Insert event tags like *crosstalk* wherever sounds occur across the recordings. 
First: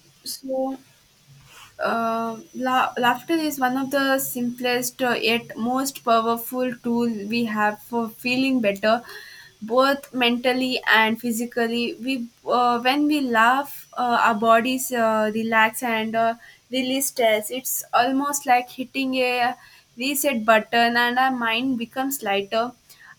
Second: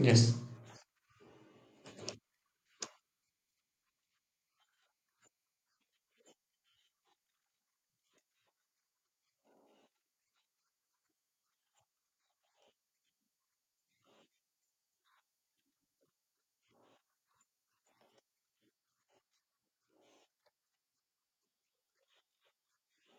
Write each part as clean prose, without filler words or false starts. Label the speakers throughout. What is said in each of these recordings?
Speaker 1: Yes,
Speaker 2: So, Laughter is one of the simplest yet most powerful tool we have for feeling better, both mentally and physically. We when we laugh, our bodies relax and release stress. It's almost like hitting a reset button, and our mind becomes lighter.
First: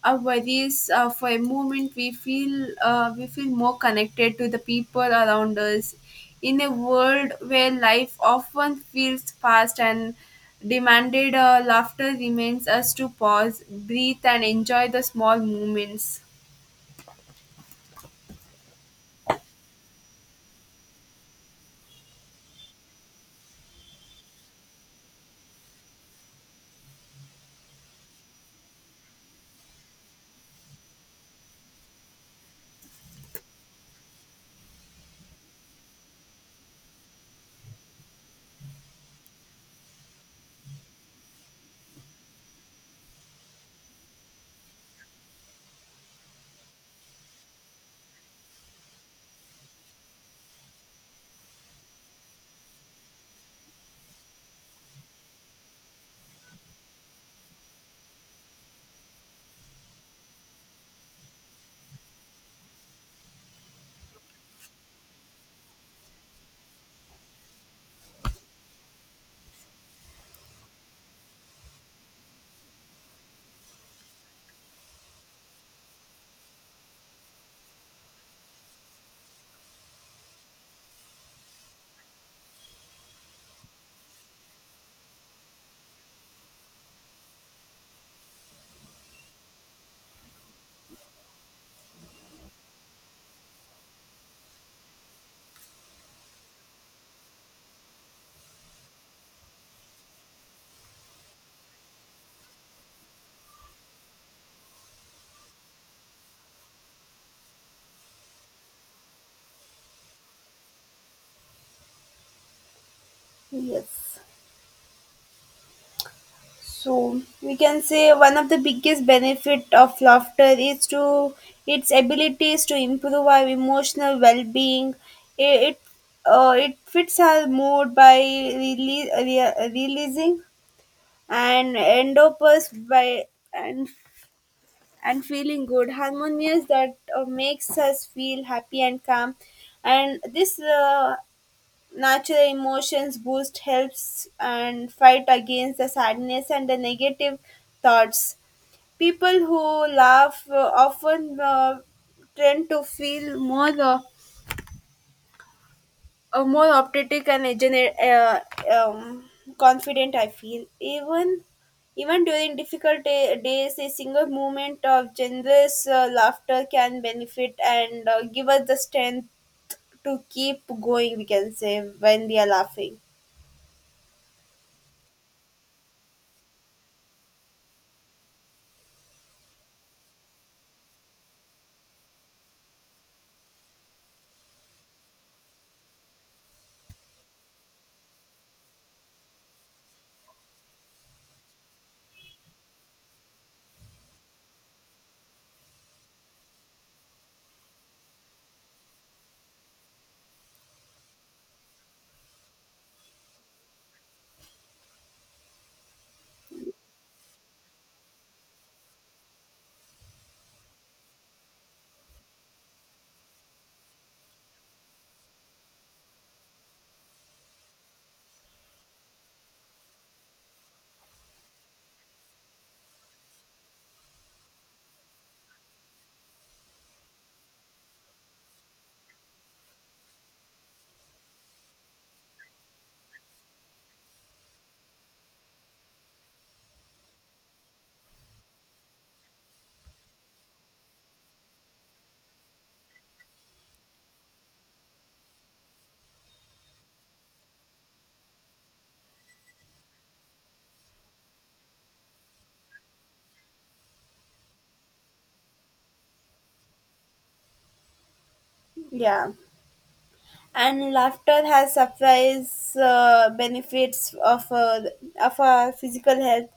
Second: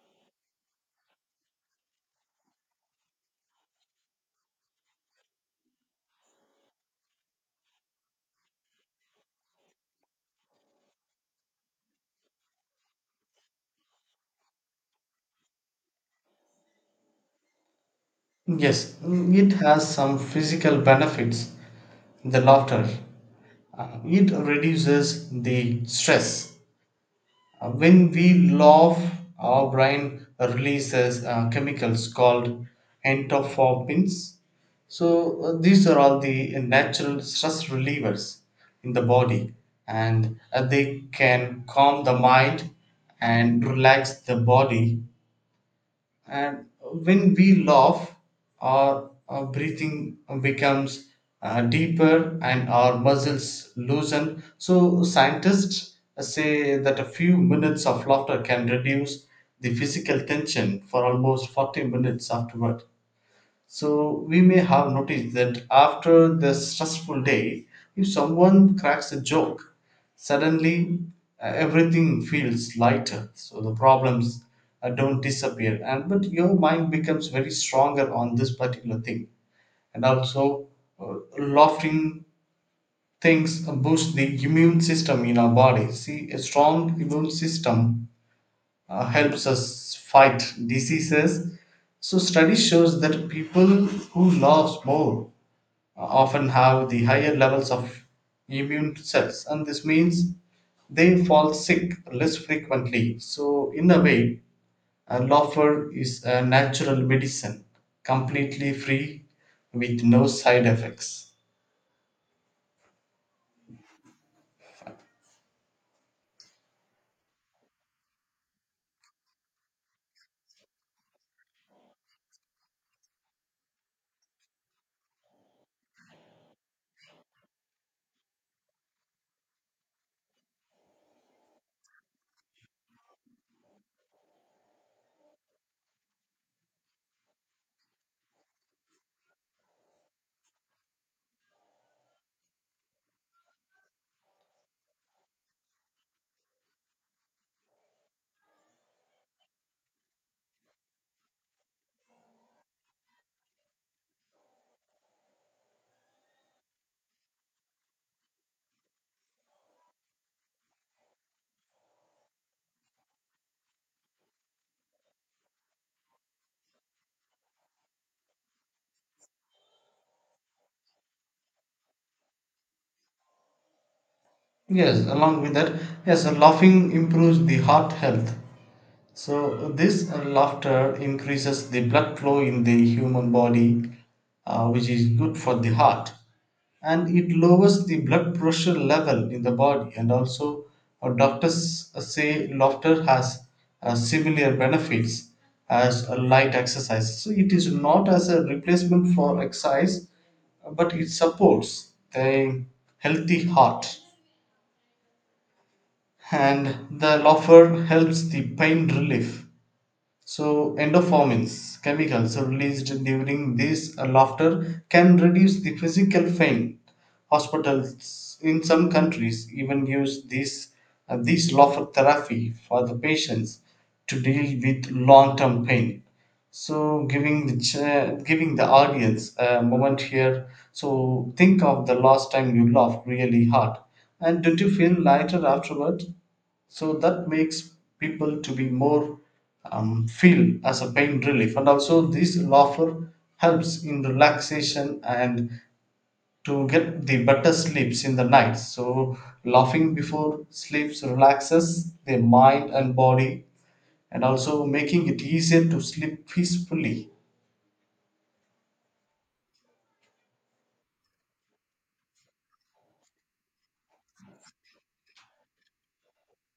Speaker 2: Our worries, for a moment we feel, we feel more connected to the people around us. In a world where life often feels fast and demanded, laughter reminds us to pause, breathe, and enjoy the small moments.
Speaker 1: yes, it has some physical benefits. The laughter, it reduces the stress. When we laugh, our brain releases chemicals called endorphins. So these are all the natural stress relievers in the body, and they can calm the mind and relax the body, and when we laugh, our breathing becomes deeper and our muscles loosen. So scientists say that a few minutes of laughter can reduce the physical tension for almost 40 minutes afterward, so we may have noticed that after the stressful day, if someone cracks a joke, suddenly everything feels lighter. So the problems don't disappear, and but your mind becomes very stronger on this particular thing. And also, laughing things boost the immune system in our body. See, a strong immune system helps us fight diseases. So, study shows that people who laugh more often have the higher levels of immune cells, and this means they fall sick less frequently. So, in a way, a laughter is a natural medicine, completely free with no side effects.
Speaker 2: Yes. So we can say one of the biggest benefit of laughter is to its abilities to improve our emotional well-being. It, it fits our mood by releasing and endorphins, by and and feeling good harmonious that makes us feel happy and calm. And this, natural emotions boost helps and fight against the sadness and the negative thoughts. People who laugh, often tend to feel more, more optimistic and um, confident, I feel. Even during difficult days, a single moment of generous laughter can benefit and give us the strength to keep going, we can say, when we are laughing.
Speaker 1: Yes, along with that, yes, laughing improves the heart health. So this laughter increases the blood flow in the human body, which is good for the heart, and it lowers the blood pressure level in the body. And also, doctors say laughter has similar benefits as a light exercise. So it is not as a replacement for exercise, but it supports the healthy heart, and the laughter helps the pain relief. So endorphins, chemicals released during this laughter, can reduce the physical pain. Hospitals in some countries even use this this laughter therapy for the patients to deal with long-term pain. So giving the giving the audience a moment here. So think of the last time you laughed really hard, and did you feel lighter afterward? So that makes people to be more feel as a pain relief, and also this laughter helps in relaxation and to get the better sleeps in the night. So laughing before sleeps relaxes the mind and body, and also making it easier to sleep peacefully.
Speaker 2: Yeah, and laughter has surprise benefits of, of our physical health.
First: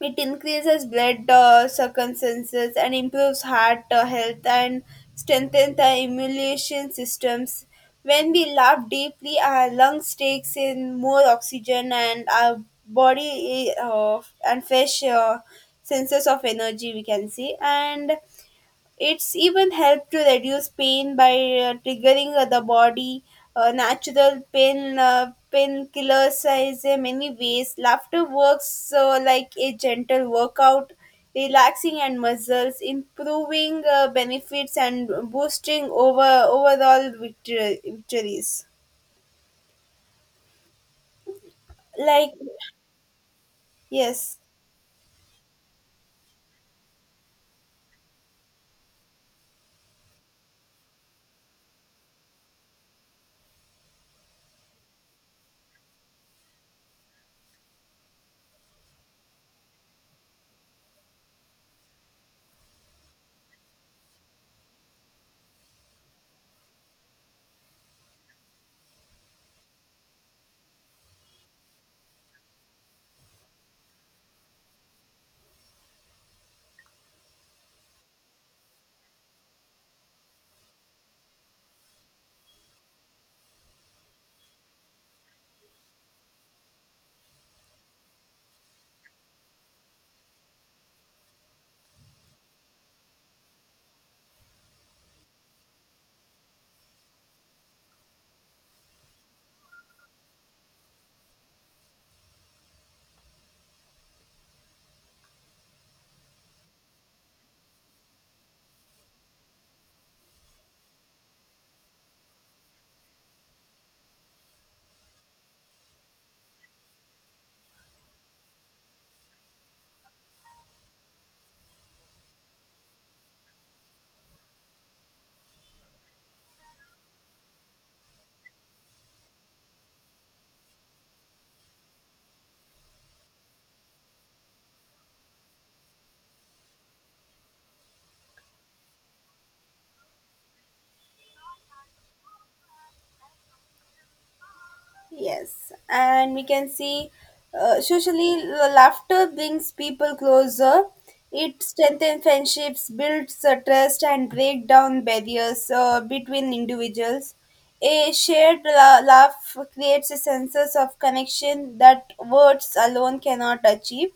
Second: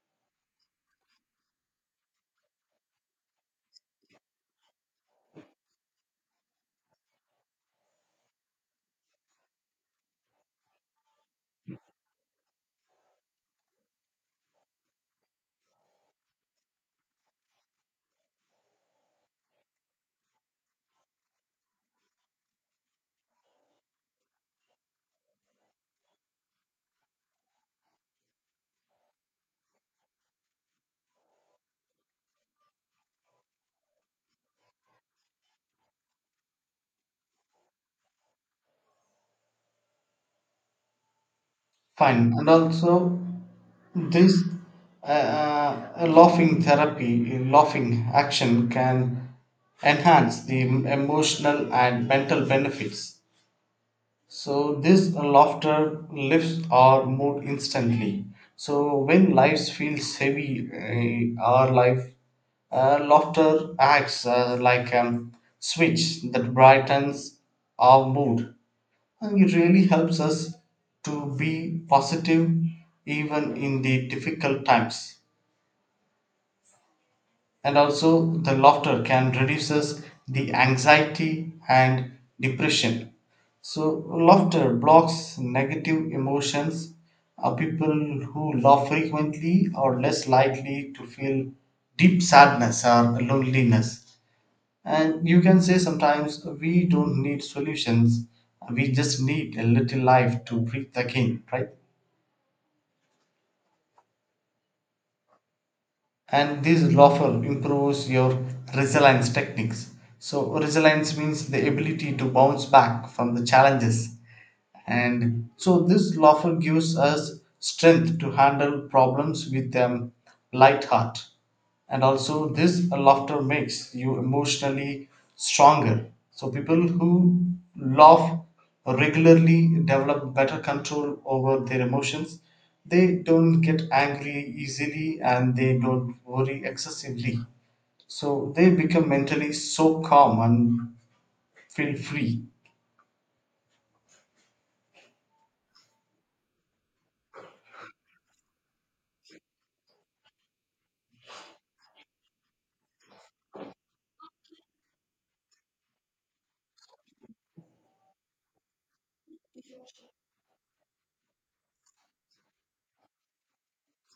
Speaker 2: It increases blood circumstances and improves heart health and strengthens the immune systems. When we laugh deeply, our lungs takes in more oxygen and our body, and fresh senses of energy, we can see. And it's even helped to reduce pain by triggering the body. Natural pain, painkillers, is in many ways. Laughter works like a gentle workout, relaxing and muscles, improving benefits, and boosting overall victories. Like,
Speaker 1: Fine, and also
Speaker 2: yes.
Speaker 1: this uh, laughing therapy, laughing action can enhance the emotional and mental benefits. So this laughter lifts our mood instantly. So when life feels heavy, our life laughter acts like a switch that brightens our mood, and it really helps us to be positive even in the difficult times. And also, the laughter can reduces the anxiety and depression. So, laughter blocks negative emotions. People who laugh frequently are less likely to feel deep sadness or loneliness. And you can say sometimes we don't need solutions, we just need a little life to breathe again, right? And this laughter improves your resilience techniques. So, resilience means the ability to bounce back from the challenges. And so, this laughter gives us strength to handle problems with a light heart. And also, this laughter makes you emotionally stronger. So people who laugh regularly develop better control over their emotions. They don't get angry easily, and they don't worry excessively, so they become mentally so calm and feel free.
Speaker 2: Yes, and we can see, socially laughter brings people closer. It strengthens friendships, builds trust, and break down barriers between individuals. A shared laugh creates a sense of connection that words alone cannot achieve.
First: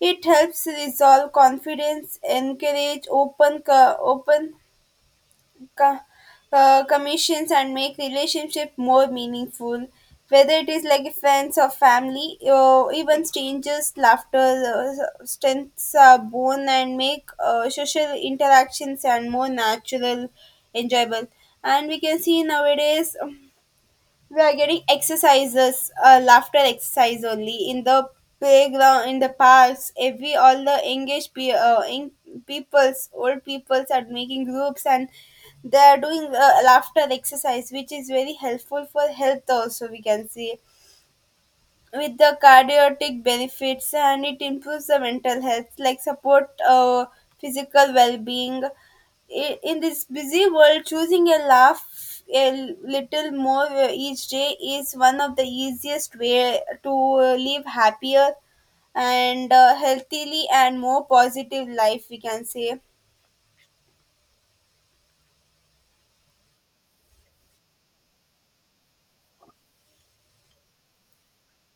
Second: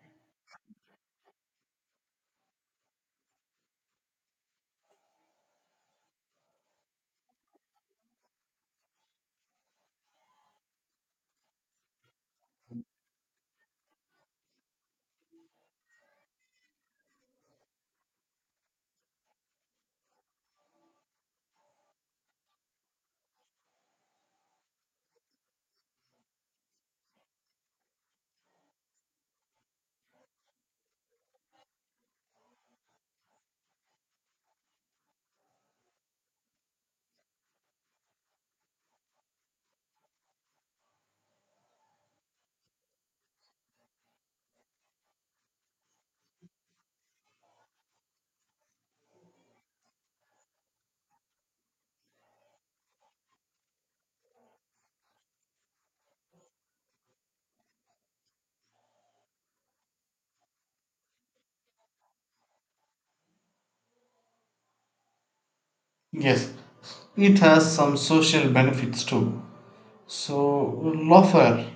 Speaker 2: It helps resolve confidence, encourage open co- commissions, and make relationship more meaningful, whether it is like friends or family or even strangers. Laughter strengths are born and make social interactions and more natural, enjoyable. And we can see nowadays, we are getting exercises, laughter exercise only in the playground, in the parks. Every all the engaged in peoples, old peoples are making groups, and they are doing laughter exercise, which is very helpful for health also, we can see, with the cardiac benefits. And it improves the mental health, like support, physical well-being. In this busy world, choosing a laugh a little more each day is one of the easiest way to live happier and, healthily and more positive life, we can say.
Speaker 1: Yes, it has some social benefits too. So laughter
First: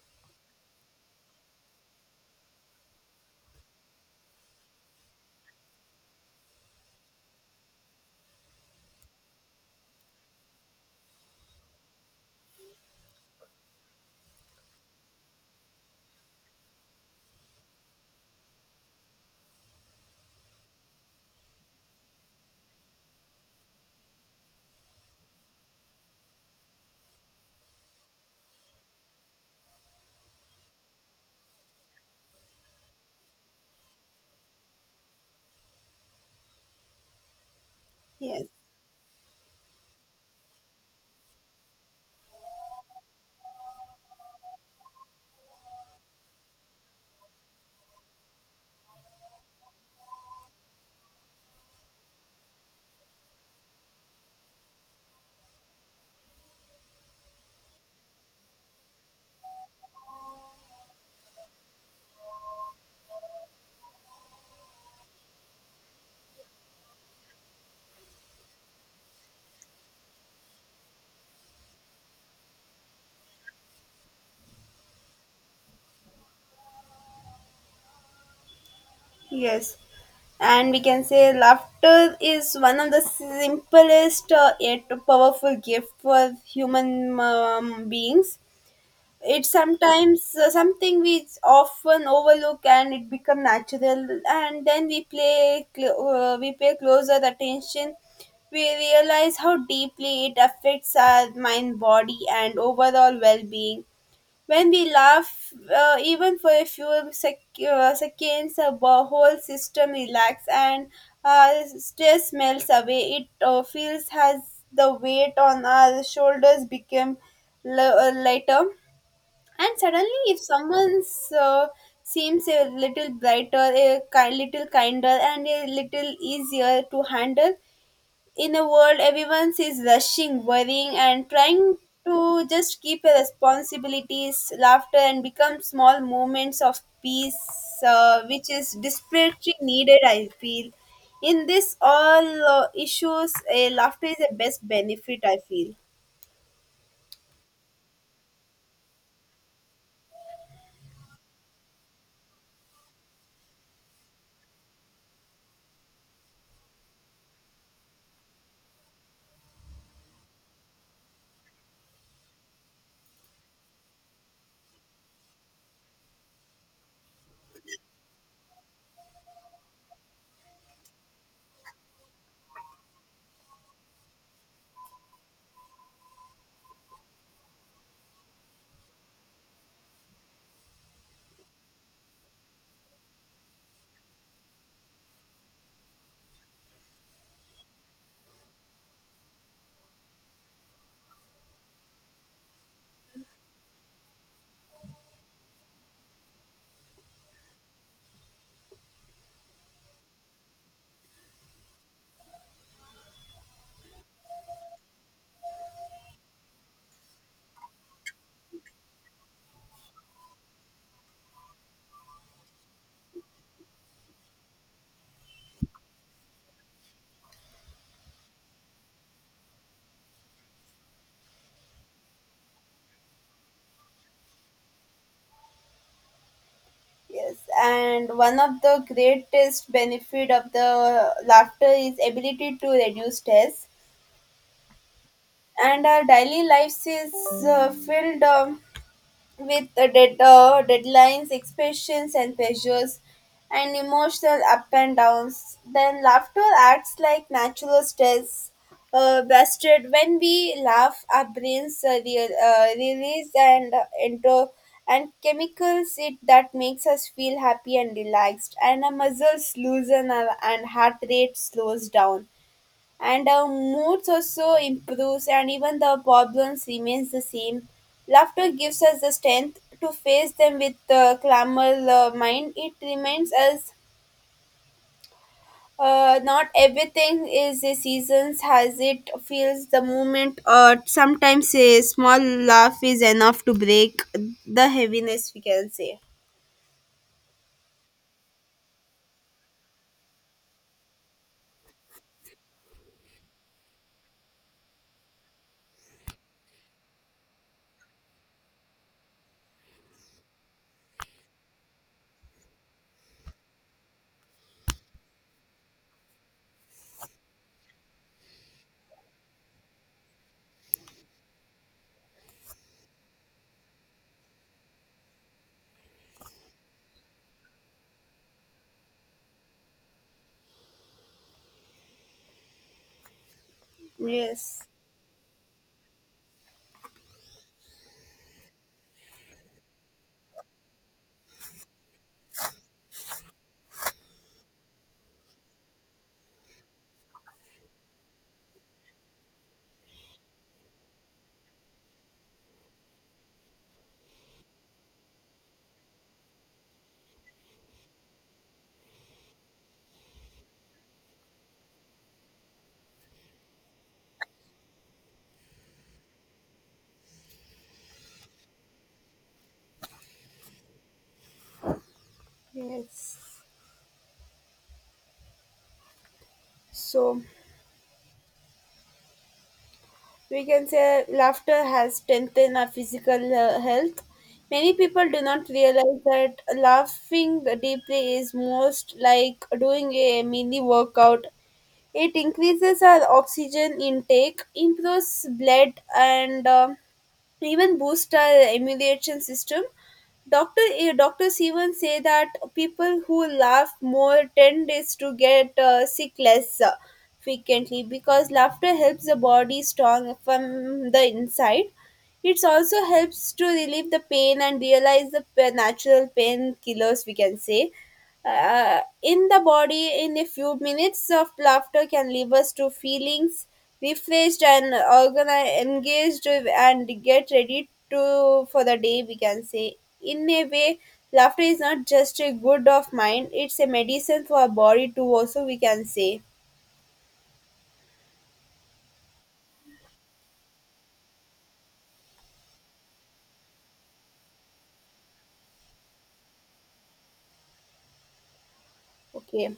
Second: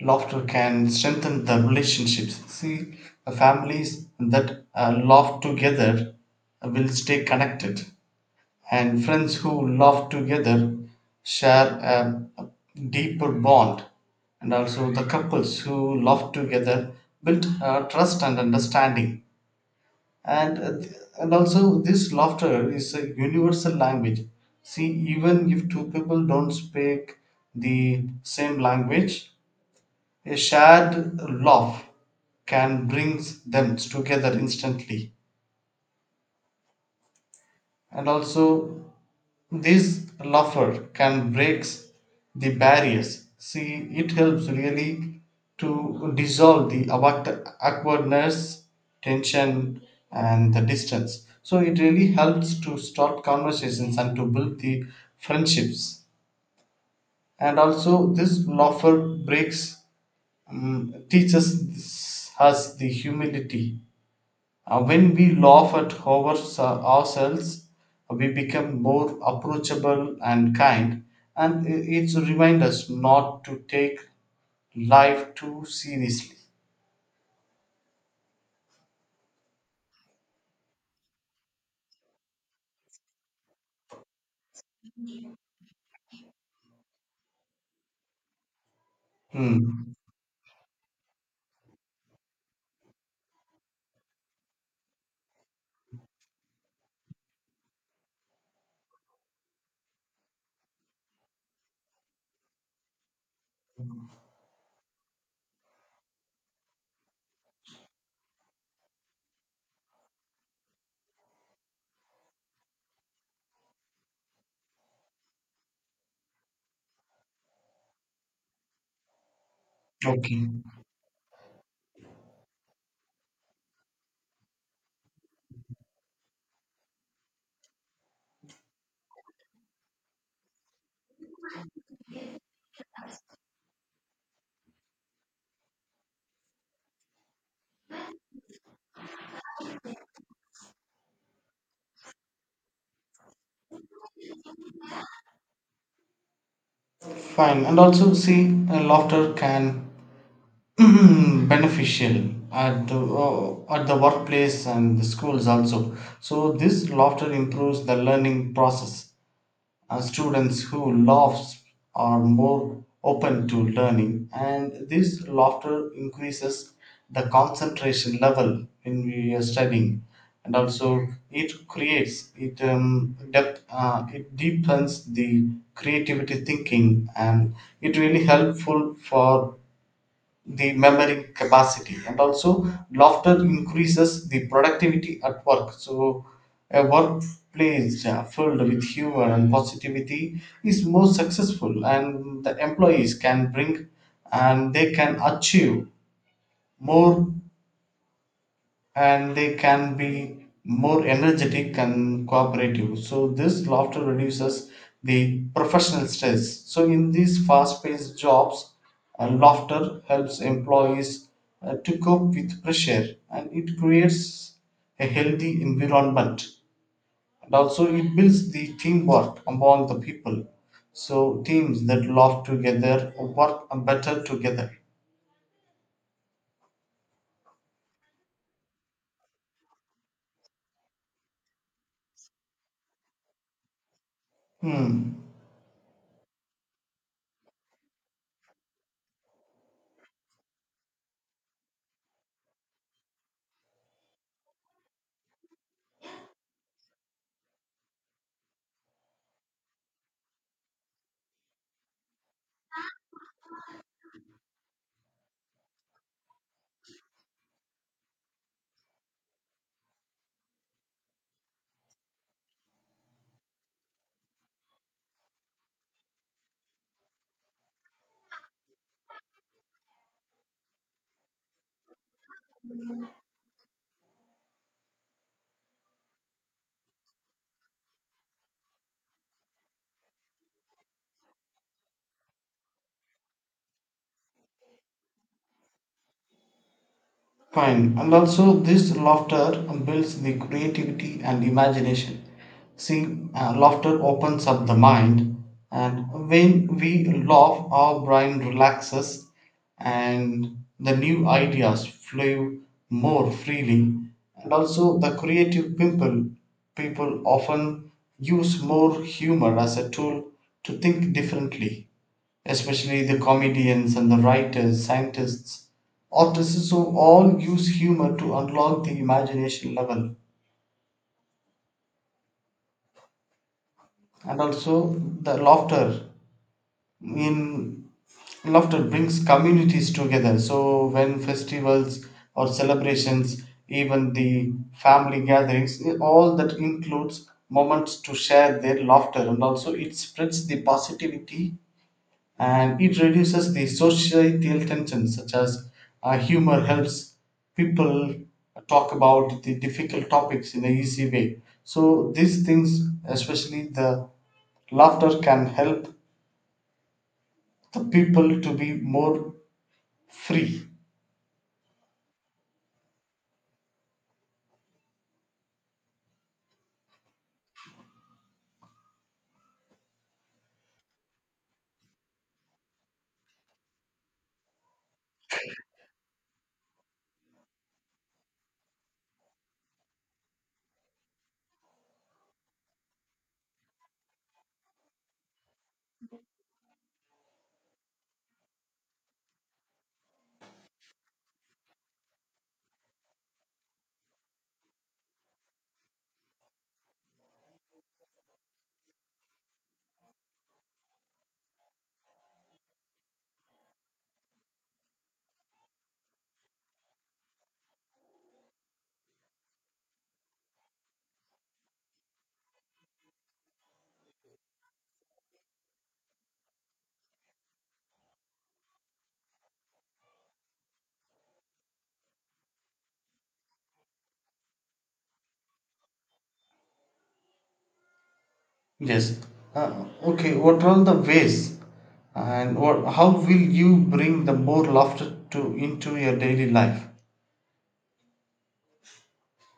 Speaker 1: laughter can strengthen the relationships. See, families that laugh together will stay connected, and friends who laugh together share a deeper bond. And also, the couples who laugh together build trust and understanding. And uh, th- and also, this laughter is a universal language. See, even if two people don't speak the same language, a shared laugh can bring them together instantly, and
Speaker 2: Yes.
Speaker 1: also this laughter can breaks the barriers. See, it helps really to dissolve the awkwardness, tension, and the distance. So it really helps to start conversations and to build the friendships. And also, this laughter breaks, teaches us the humility. When we laugh at ourselves, we become more approachable and kind, and it's a remind us not to take life too seriously.
Speaker 2: Yes, and we can say laughter is one of the simplest yet powerful gift for human, beings. It's
Speaker 1: Hmm.
Speaker 2: sometimes, something we often overlook, and it become natural. And then we we pay closer attention. We realize how deeply it affects our mind, body, and overall well-being. When we laugh, even for a few seconds, the whole system relaxes and, uh, stress melts away. It feels as the weight on our shoulders became lighter. And suddenly, if
Speaker 1: Okay.
Speaker 2: someone's uh, seems a little brighter, a little kinder, and a little easier to handle. In a world everyone is rushing, worrying, and trying to just keep their responsibilities, laughter, and become small moments of peace, which is desperately needed, I feel. In this all issues, a laughter is the best benefit, I feel.
Speaker 1: Fine. And also, see, laughter can *clears throat* beneficial at the workplace and the schools also. So this laughter improves the learning process. Students who laugh are more open to learning, and this laughter increases the concentration level when we are studying, and also it creates it depth it deepens the creativity thinking, and it really helpful for the memory capacity. And also laughter increases the productivity at work. So a workplace filled with humor and positivity is more successful, and the employees can bring and they can achieve more, and they can be more energetic and cooperative. So, this laughter reduces the professional stress. So, in these fast paced jobs, laughter helps employees to cope with pressure, and it creates a healthy environment, and also it builds the teamwork among the people. So, teams that laugh together work better together.
Speaker 2: Yes, and one of the greatest benefit of the laughter is ability to reduce stress.
Speaker 1: Hmm.
Speaker 2: And our daily lives is filled with the deadlines, expectations, and pressures, and emotional up and downs. Then laughter acts like natural stress, busted. When we laugh, our brains release and, enter and chemicals it that makes us feel happy and relaxed, and our muscles loosen, and heart rate slows down, and our moods also improves. And even the problems remains the same, laughter gives us the strength to face them with the clamor, mind. It reminds us, not everything is a seasons as it feels the moment. Or sometimes a small laugh is enough to break the heaviness, we can say.
Speaker 1: Fine. And also, this laughter builds the creativity and imagination. See, laughter opens up the mind, and when we laugh, our brain relaxes and the new ideas flow more freely. And also, the people often use more humor as a tool to think differently. Especially the comedians and the writers, scientists, artists, who all use humor to unlock the imagination level. And
Speaker 2: Yes.
Speaker 1: also the in laughter brings communities together. So when festivals or celebrations, even the family gatherings, all that includes moments to share their laughter, and also it spreads the positivity and it reduces the societal tensions such as humor helps people talk about the difficult topics in an easy way. So these things, especially the laughter, can help the people to be more free.
Speaker 2: Yes, so we can say laughter has strengthened our physical health. Many people do not realize that laughing deeply is most like doing a mini workout. It increases our oxygen intake, improves blood, and, even boost our immune system. Doctors even say that people who laugh more tend is to get sick less frequently because laughter helps the body strong from the inside. It also helps to relieve the pain and realize the natural painkillers, we can say, in the body. In a few minutes of laughter can leave us to feelings refreshed and organized, engaged and get ready to for the day, we can say. In a way, laughter is not just a good of mind, it's a medicine for our body too also, we can say.
Speaker 1: Yes, okay, what are the ways and what how will you bring the more laughter to into your daily life?
Speaker 2: Okay.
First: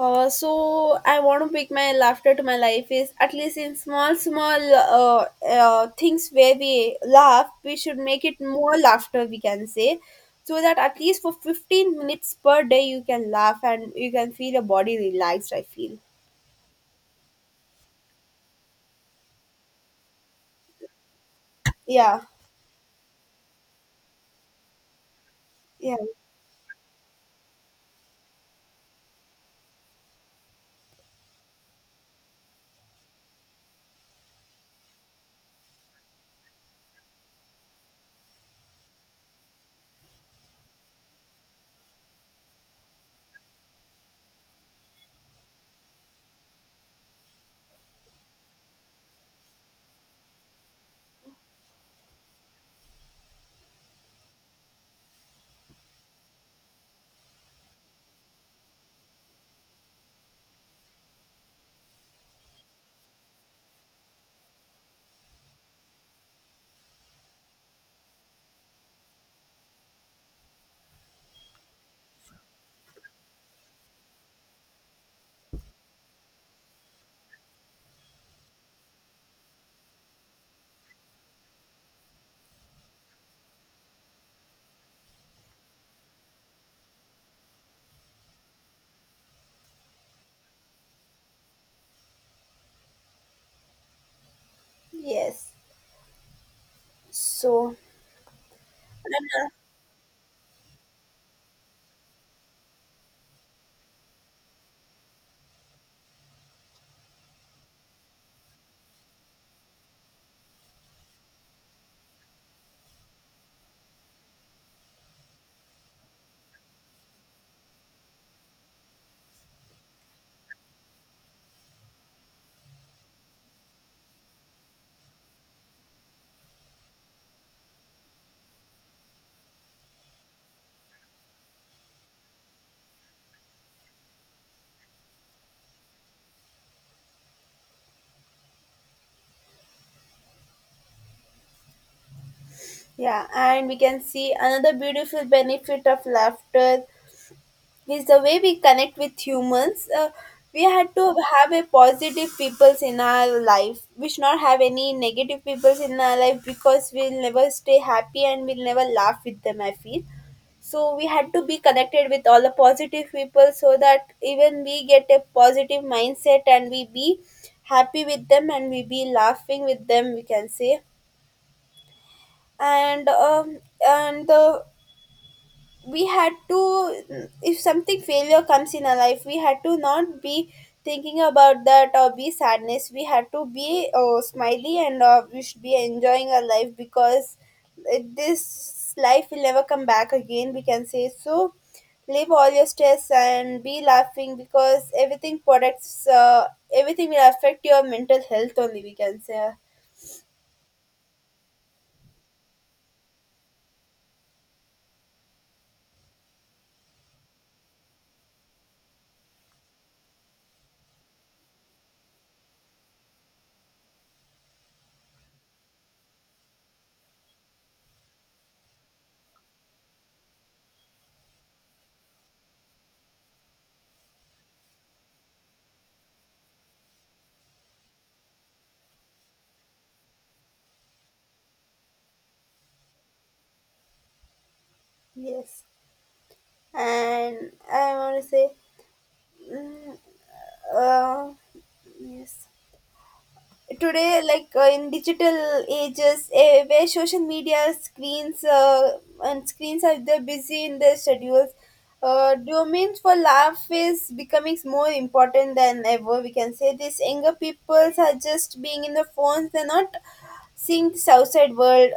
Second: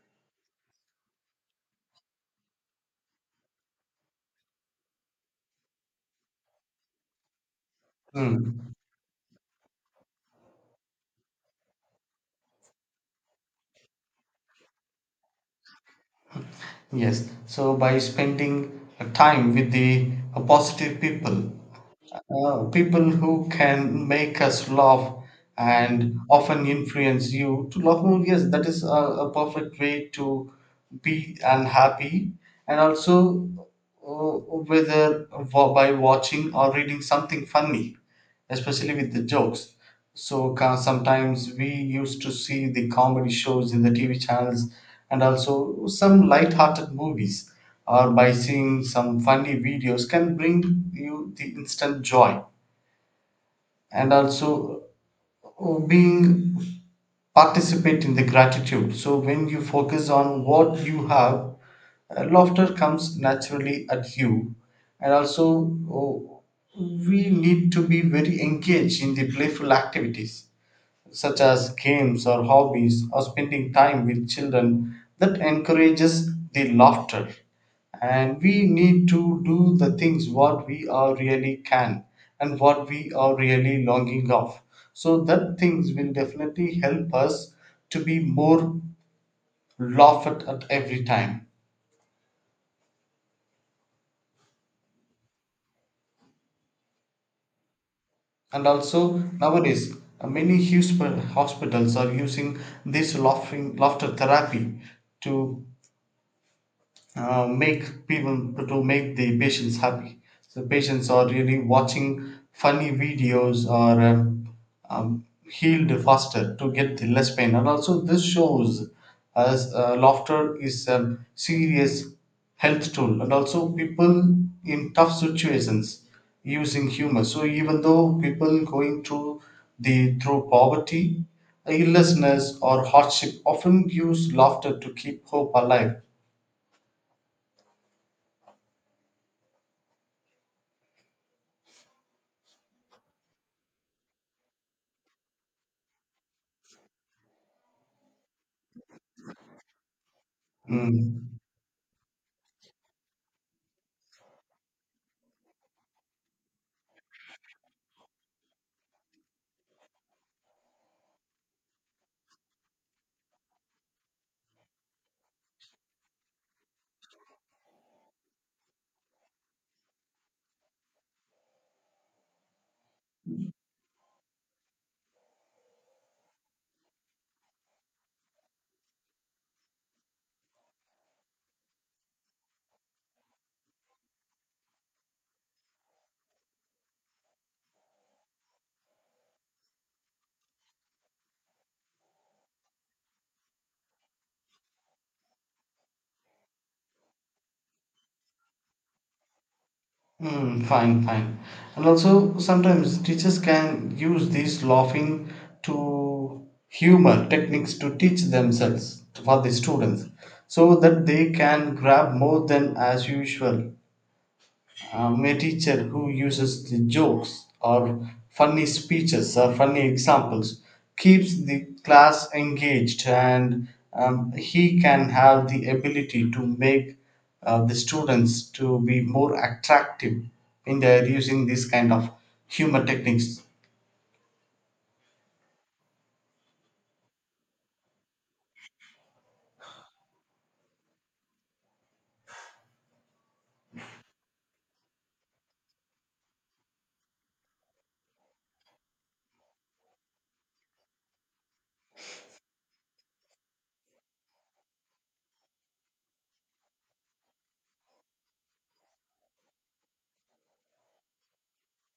Speaker 2: So I want to pick my laughter to my life is at least in small, small, things where we laugh, we should make it
Speaker 1: Hmm.
Speaker 2: more laughter, we can say, so that at least for 15 minutes per day you can laugh and you can feel your body relaxed, I feel.
Speaker 1: Yes. So by spending time with the positive people,
Speaker 2: Yeah,
Speaker 1: people who can make us laugh
Speaker 2: yeah,
Speaker 1: and often influence you to laugh more, yes, that is a perfect way to be unhappy. And also, uh, whether by watching or reading something funny, especially with the jokes. So sometimes we used to see the comedy shows in the TV channels, and also some light-hearted movies or by seeing some funny videos can bring you the instant joy. And also, being participate in the gratitude, so when you focus on what you have, laughter comes naturally at you. And also, oh, we need to be very engaged in the playful activities, such as games or hobbies or spending time with children, that encourages the laughter. And we need to do the things what we are really can and what we are really longing of, so that things will definitely help us to be more laughed at every time.
Speaker 2: yes. So,
Speaker 1: And also, nowadays hospitals are using this laughing laughter therapy to make people to make the patients happy. So patients are really watching funny videos or healed faster to get the less pain. And also this shows as laughter is a serious health tool, and also people in tough situations using humor. So even though people going through the through poverty, illnessness or hardship often use laughter to keep hope alive.
Speaker 2: yeah, and we can see another beautiful benefit of laughter is the way we connect with humans. We had to
Speaker 1: Mm.
Speaker 2: have a positive peoples in our life. We should not have any negative peoples in our life because we'll never stay happy and we'll never laugh with them, I feel so. We had to be connected with all the positive people so that even we get a positive mindset, and we be happy with them and we be laughing with them, we can say. And, and the we had to, if something failure comes in our life, we had to not be thinking about that or be sadness. We had to be, smiley, and, we should be enjoying our life because it, this life will never come back again, we can say. So leave all your stress and be laughing, because everything products everything will affect your mental health only, we can say.
Speaker 1: Hmm, fine, fine. And also, sometimes teachers can use these laughing to humor techniques to teach themselves for the students, so that they can grab more than as usual. A teacher who uses the jokes or funny speeches or funny examples keeps the class engaged, and he can have the ability to make the students to be more attractive in their using this kind of humor techniques.
Speaker 2: Yes. And I want to say, mm, uh, yes, today, like, in digital ages, where social media screens, and screens are, they're busy in their schedules, domains for laugh is becoming more important than ever, we can say. This younger peoples are just being in the phones, they're not seeing this outside world.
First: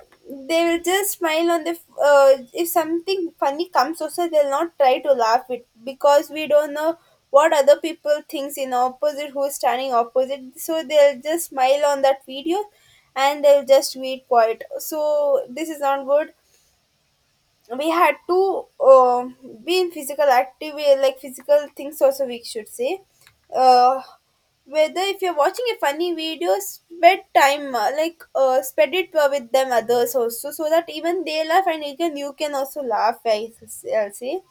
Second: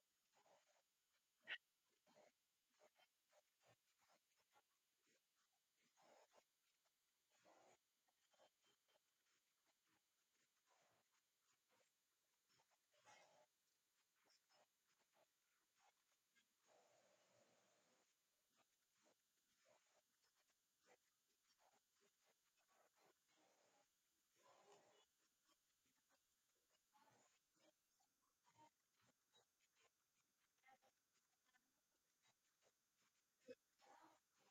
Speaker 2: They will just smile on the, if something funny comes also, they'll not try to laugh it because we don't know what other people thinks in opposite, who's standing opposite, so they'll just smile on that video and they'll just wait quiet. So this is not good. We had to, be in physical active, like physical things also, we should say, uh, whether if you're watching a funny video, spend time, spend it with them others also, so that even they laugh and you can also laugh, I'll say.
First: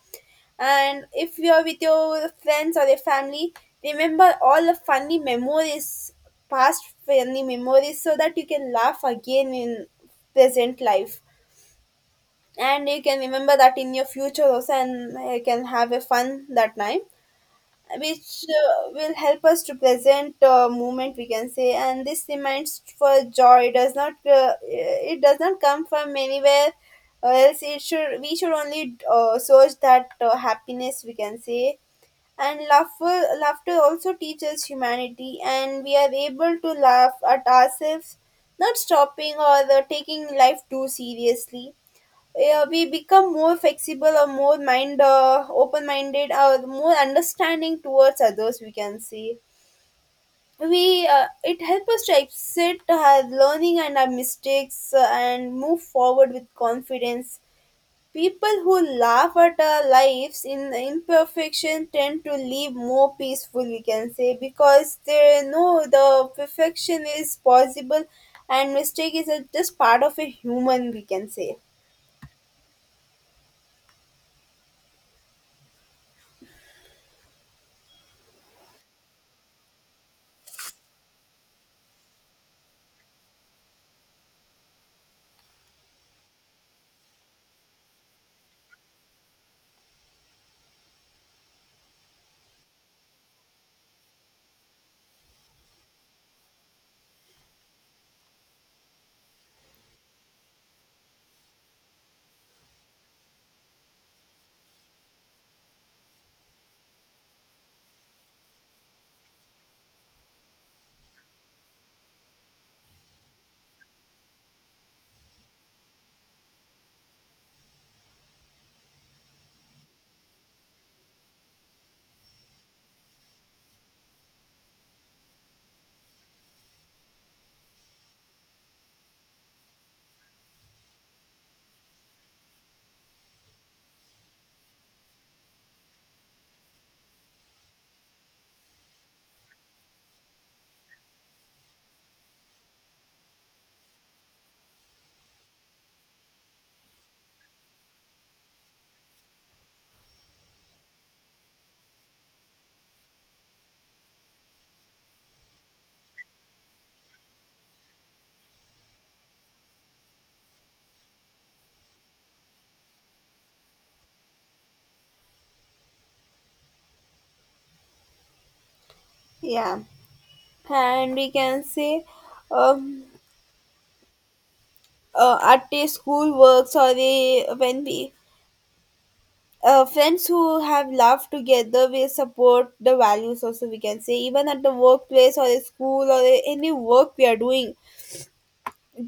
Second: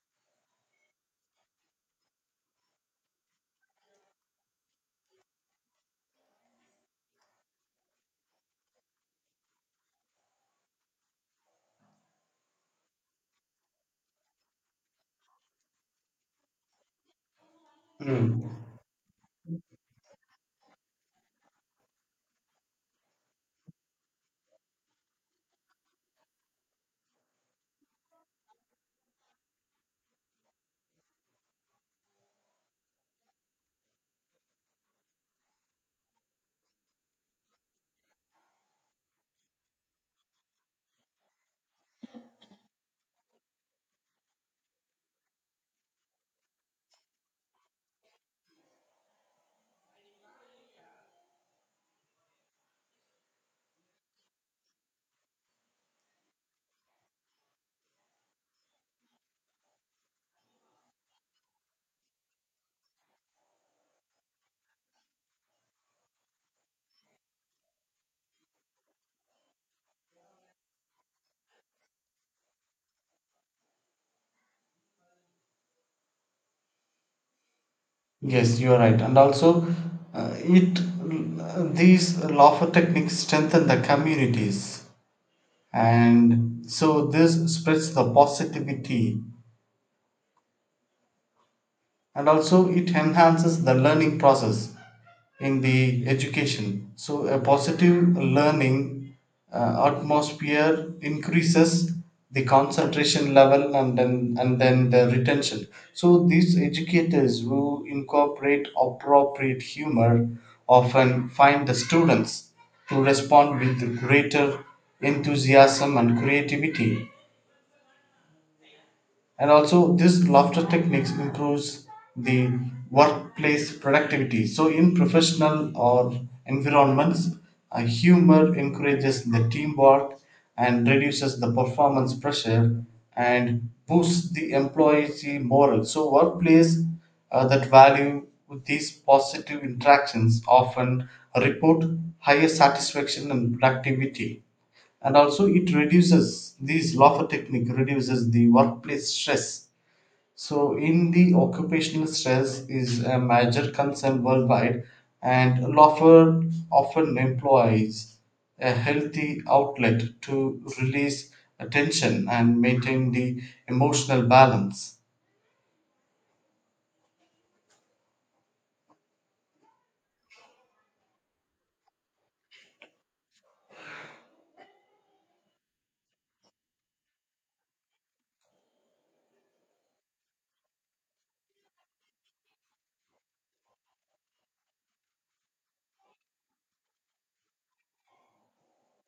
Speaker 2: And if you're with your friends or your family, remember all the funny memories, past funny memories, so that you can laugh again in present life, and you can remember that in your future also, and you can have a fun that time, which
Speaker 1: Mm.
Speaker 2: will help us to present moment, we can say. And this reminds for joy, it does not, it does not come from anywhere else. It should, we should only source that happiness, we can say. And laughter also teaches humanity, and we are able to laugh at ourselves, not stopping or taking life too seriously. Yeah, we become more flexible, or more mind, open minded, or more understanding towards others, we can see. We, it helps us to accept our learning and our mistakes, and move forward with confidence. People who laugh at our lives in imperfection tend to live more peaceful, we can say, because they know the perfection is possible, and mistake is, just part of a human, we can say.
Speaker 1: Yes, you are right. And also, it these laughter techniques strengthen the communities, and so this spreads the positivity, and also it enhances the learning process in the education. So a positive learning atmosphere increases the concentration level and then the retention. So these educators who incorporate appropriate humor often find the students to respond with greater enthusiasm and creativity. And also this laughter techniques improves the workplace productivity. So in professional or environments, humor encourages the teamwork and reduces the performance pressure and boosts the employee morale. So workplace that value these positive interactions often report higher satisfaction and productivity. And also it reduces these lawful technique reduces the workplace stress. So in the occupational stress is a major concern worldwide, and lawful often employs a healthy outlet to release attention and maintain the emotional balance.
Speaker 2: Yeah, and we can say, um, at a school works, or a, when we, friends who have laughed together will support the values also, we can say. Even at the workplace or a school or a, any work we are doing,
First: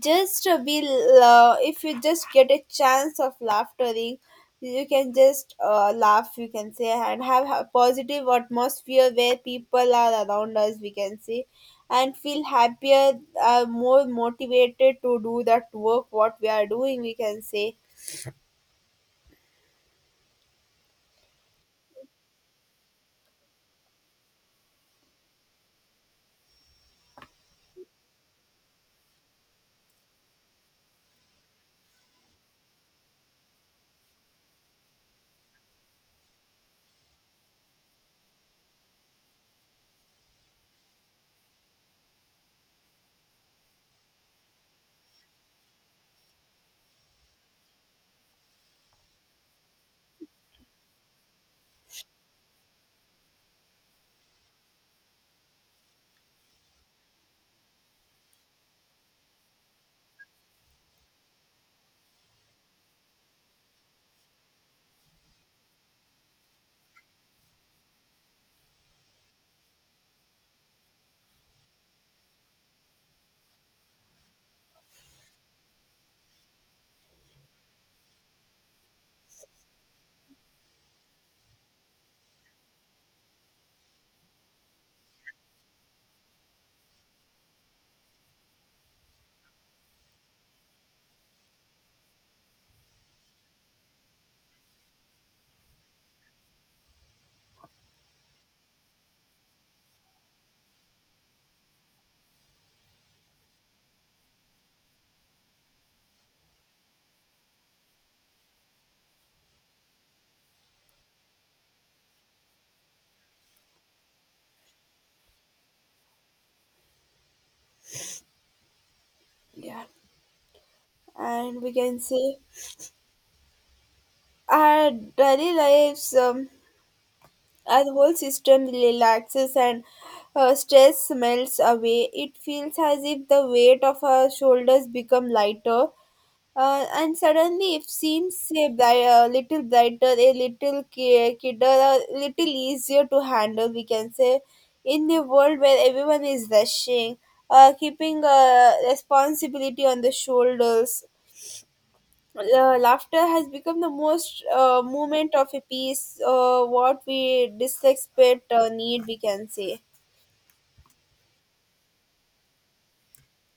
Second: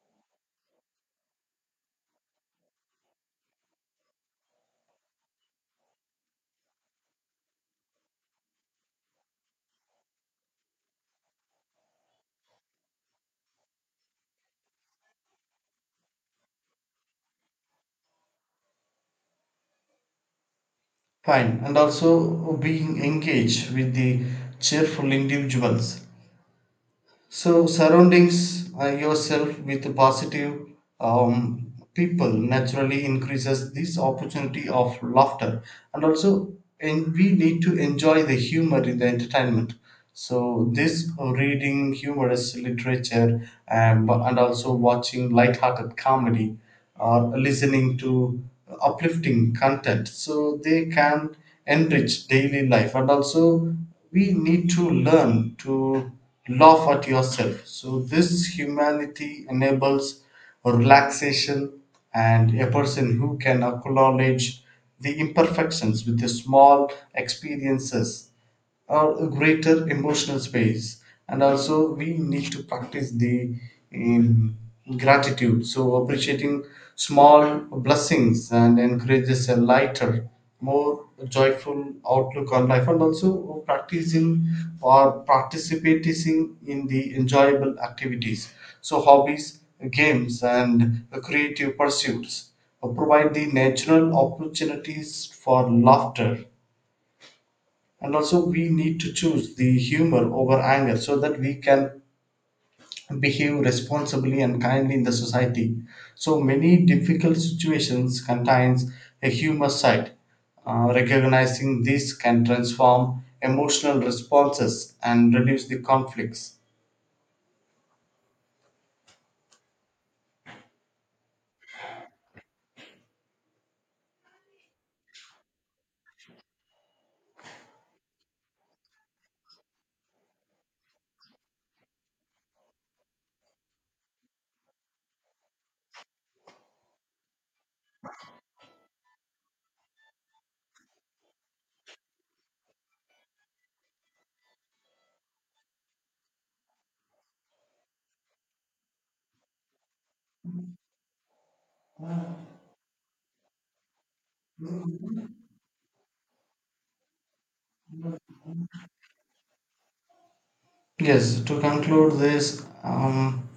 Speaker 2: just to be, if you just get a chance of laughtering, you can just laugh, you can say, and have a positive atmosphere where people are around us, we can say, and feel happier, more motivated to do that work what we are doing, we can say.
Speaker 1: Fine, and also being engaged with the cheerful individuals. So surroundings yourself with positive people naturally increases this opportunity of laughter, and also and we need to enjoy the humor in the entertainment. So this reading humorous literature, and also watching light-hearted comedy or listening to uplifting content, so they can enrich daily life. And also we need to learn to laugh at yourself, so this humanity enables relaxation, and a person who can acknowledge the imperfections with the small experiences or a greater emotional space. And also we need to practice the um, gratitude, so appreciating small blessings and encourages a lighter, more joyful outlook on life. And also practicing or participating in the enjoyable activities, so hobbies, games and creative pursuits provide the natural opportunities for laughter. And also we need to choose the humor over anger, so that we can behave responsibly and kindly in the society. So many difficult situations contains a humor side. Recognizing this can transform emotional responses and reduce the conflicts.
Speaker 2: Yeah. And we can say our daily lives, as whole system relaxes and, stress melts away, it feels as if the weight of our shoulders become lighter. And suddenly, it seems a, a little brighter, a little kidder, a little easier to handle, we can say. In a world where everyone is rushing, keeping responsibility on the shoulders, laughter has become the most moment of a piece, what we dislike but need, we can say.
Speaker 1: Yes, to conclude this, um,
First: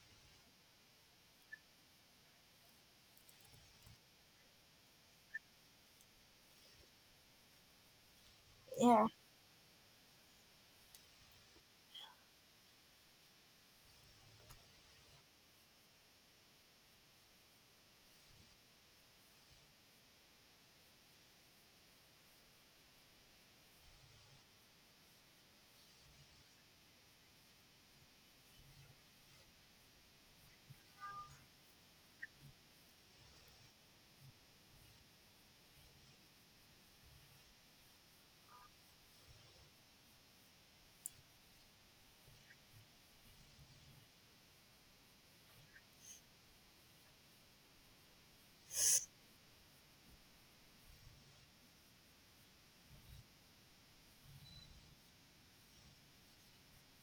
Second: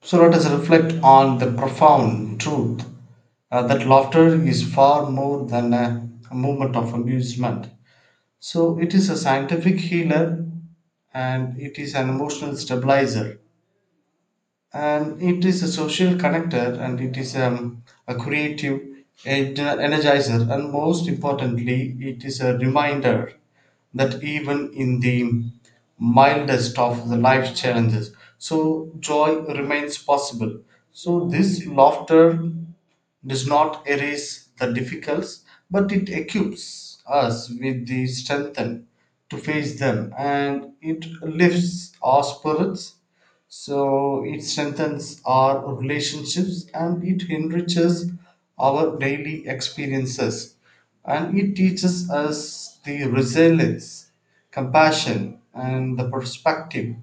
Speaker 1: so let us reflect on the profound truth that laughter is far more than a moment of amusement. So it
Speaker 2: Yeah,
Speaker 1: is a scientific healer, and it is an emotional stabilizer, and it is a social connector, and it is a creative energizer, and most importantly it is a reminder that even in the mildest of the life challenges, so joy remains possible. So this laughter does not erase the difficulties, but it equips us with the strength to face them, and it lifts our spirits. So it strengthens our relationships, and it enriches our daily experiences, and it teaches us the resilience, compassion, and the perspective.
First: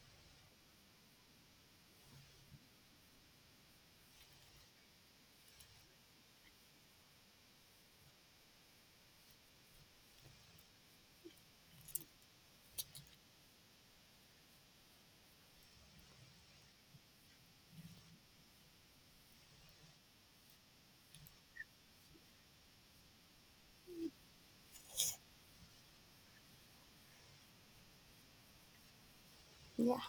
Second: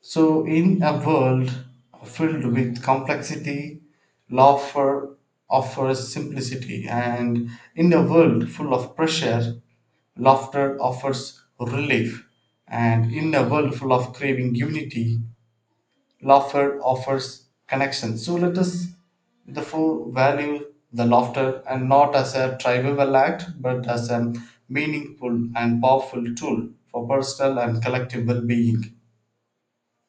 Speaker 1: So, in a world filled with complexity, laughter offers simplicity, and in a world full of pressure, laughter offers relief, and in a world full of craving unity, laughter offers connection. So, let us therefore value the laughter and not as a trivial act but as a meaningful and powerful tool for personal and collective well being.
Speaker 2: yeah.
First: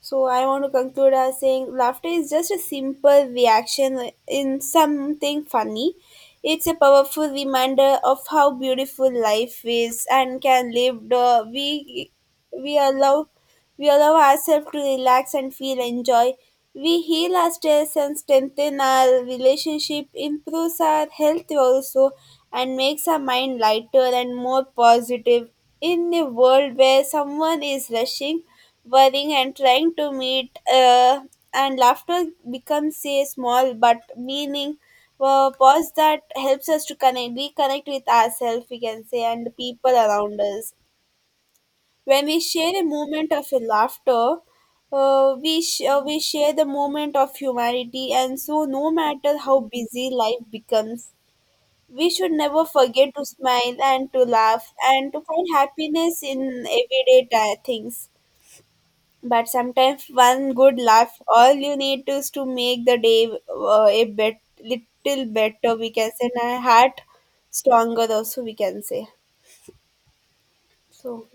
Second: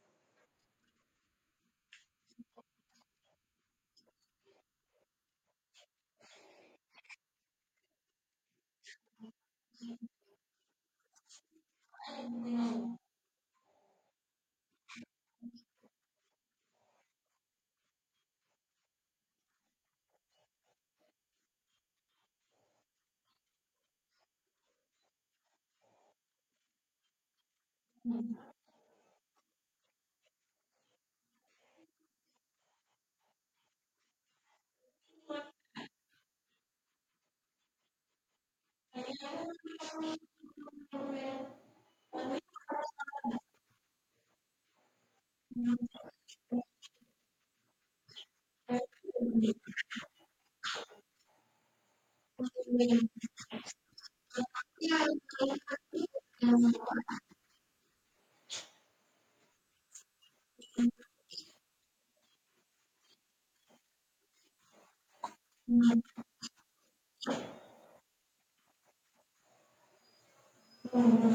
Speaker 2: So I want to conclude as saying laughter is just a simple reaction in something funny. It's a powerful reminder of how beautiful life is and can live. We allow we allow ourselves to relax and feel enjoy. We heal ourselves and strengthen our relationship, improves our health also, and makes our mind lighter and more positive. In a world where someone is rushing, worrying, and trying to meet, and laughter becomes a small but meaning, pause that helps us to connect reconnect with ourselves, we can say, and the people around us. When we share a moment of a laughter, we share the moment of humanity. And so no matter how busy life becomes, we should never forget to smile and to laugh
Speaker 1: Yeah,
Speaker 2: and to find
Speaker 1: I
Speaker 2: happiness in
Speaker 1: can.
Speaker 2: everyday things. But sometimes one good laugh, all you need is to make the day, a bit little better, we can say, and a heart stronger also, we can say. So.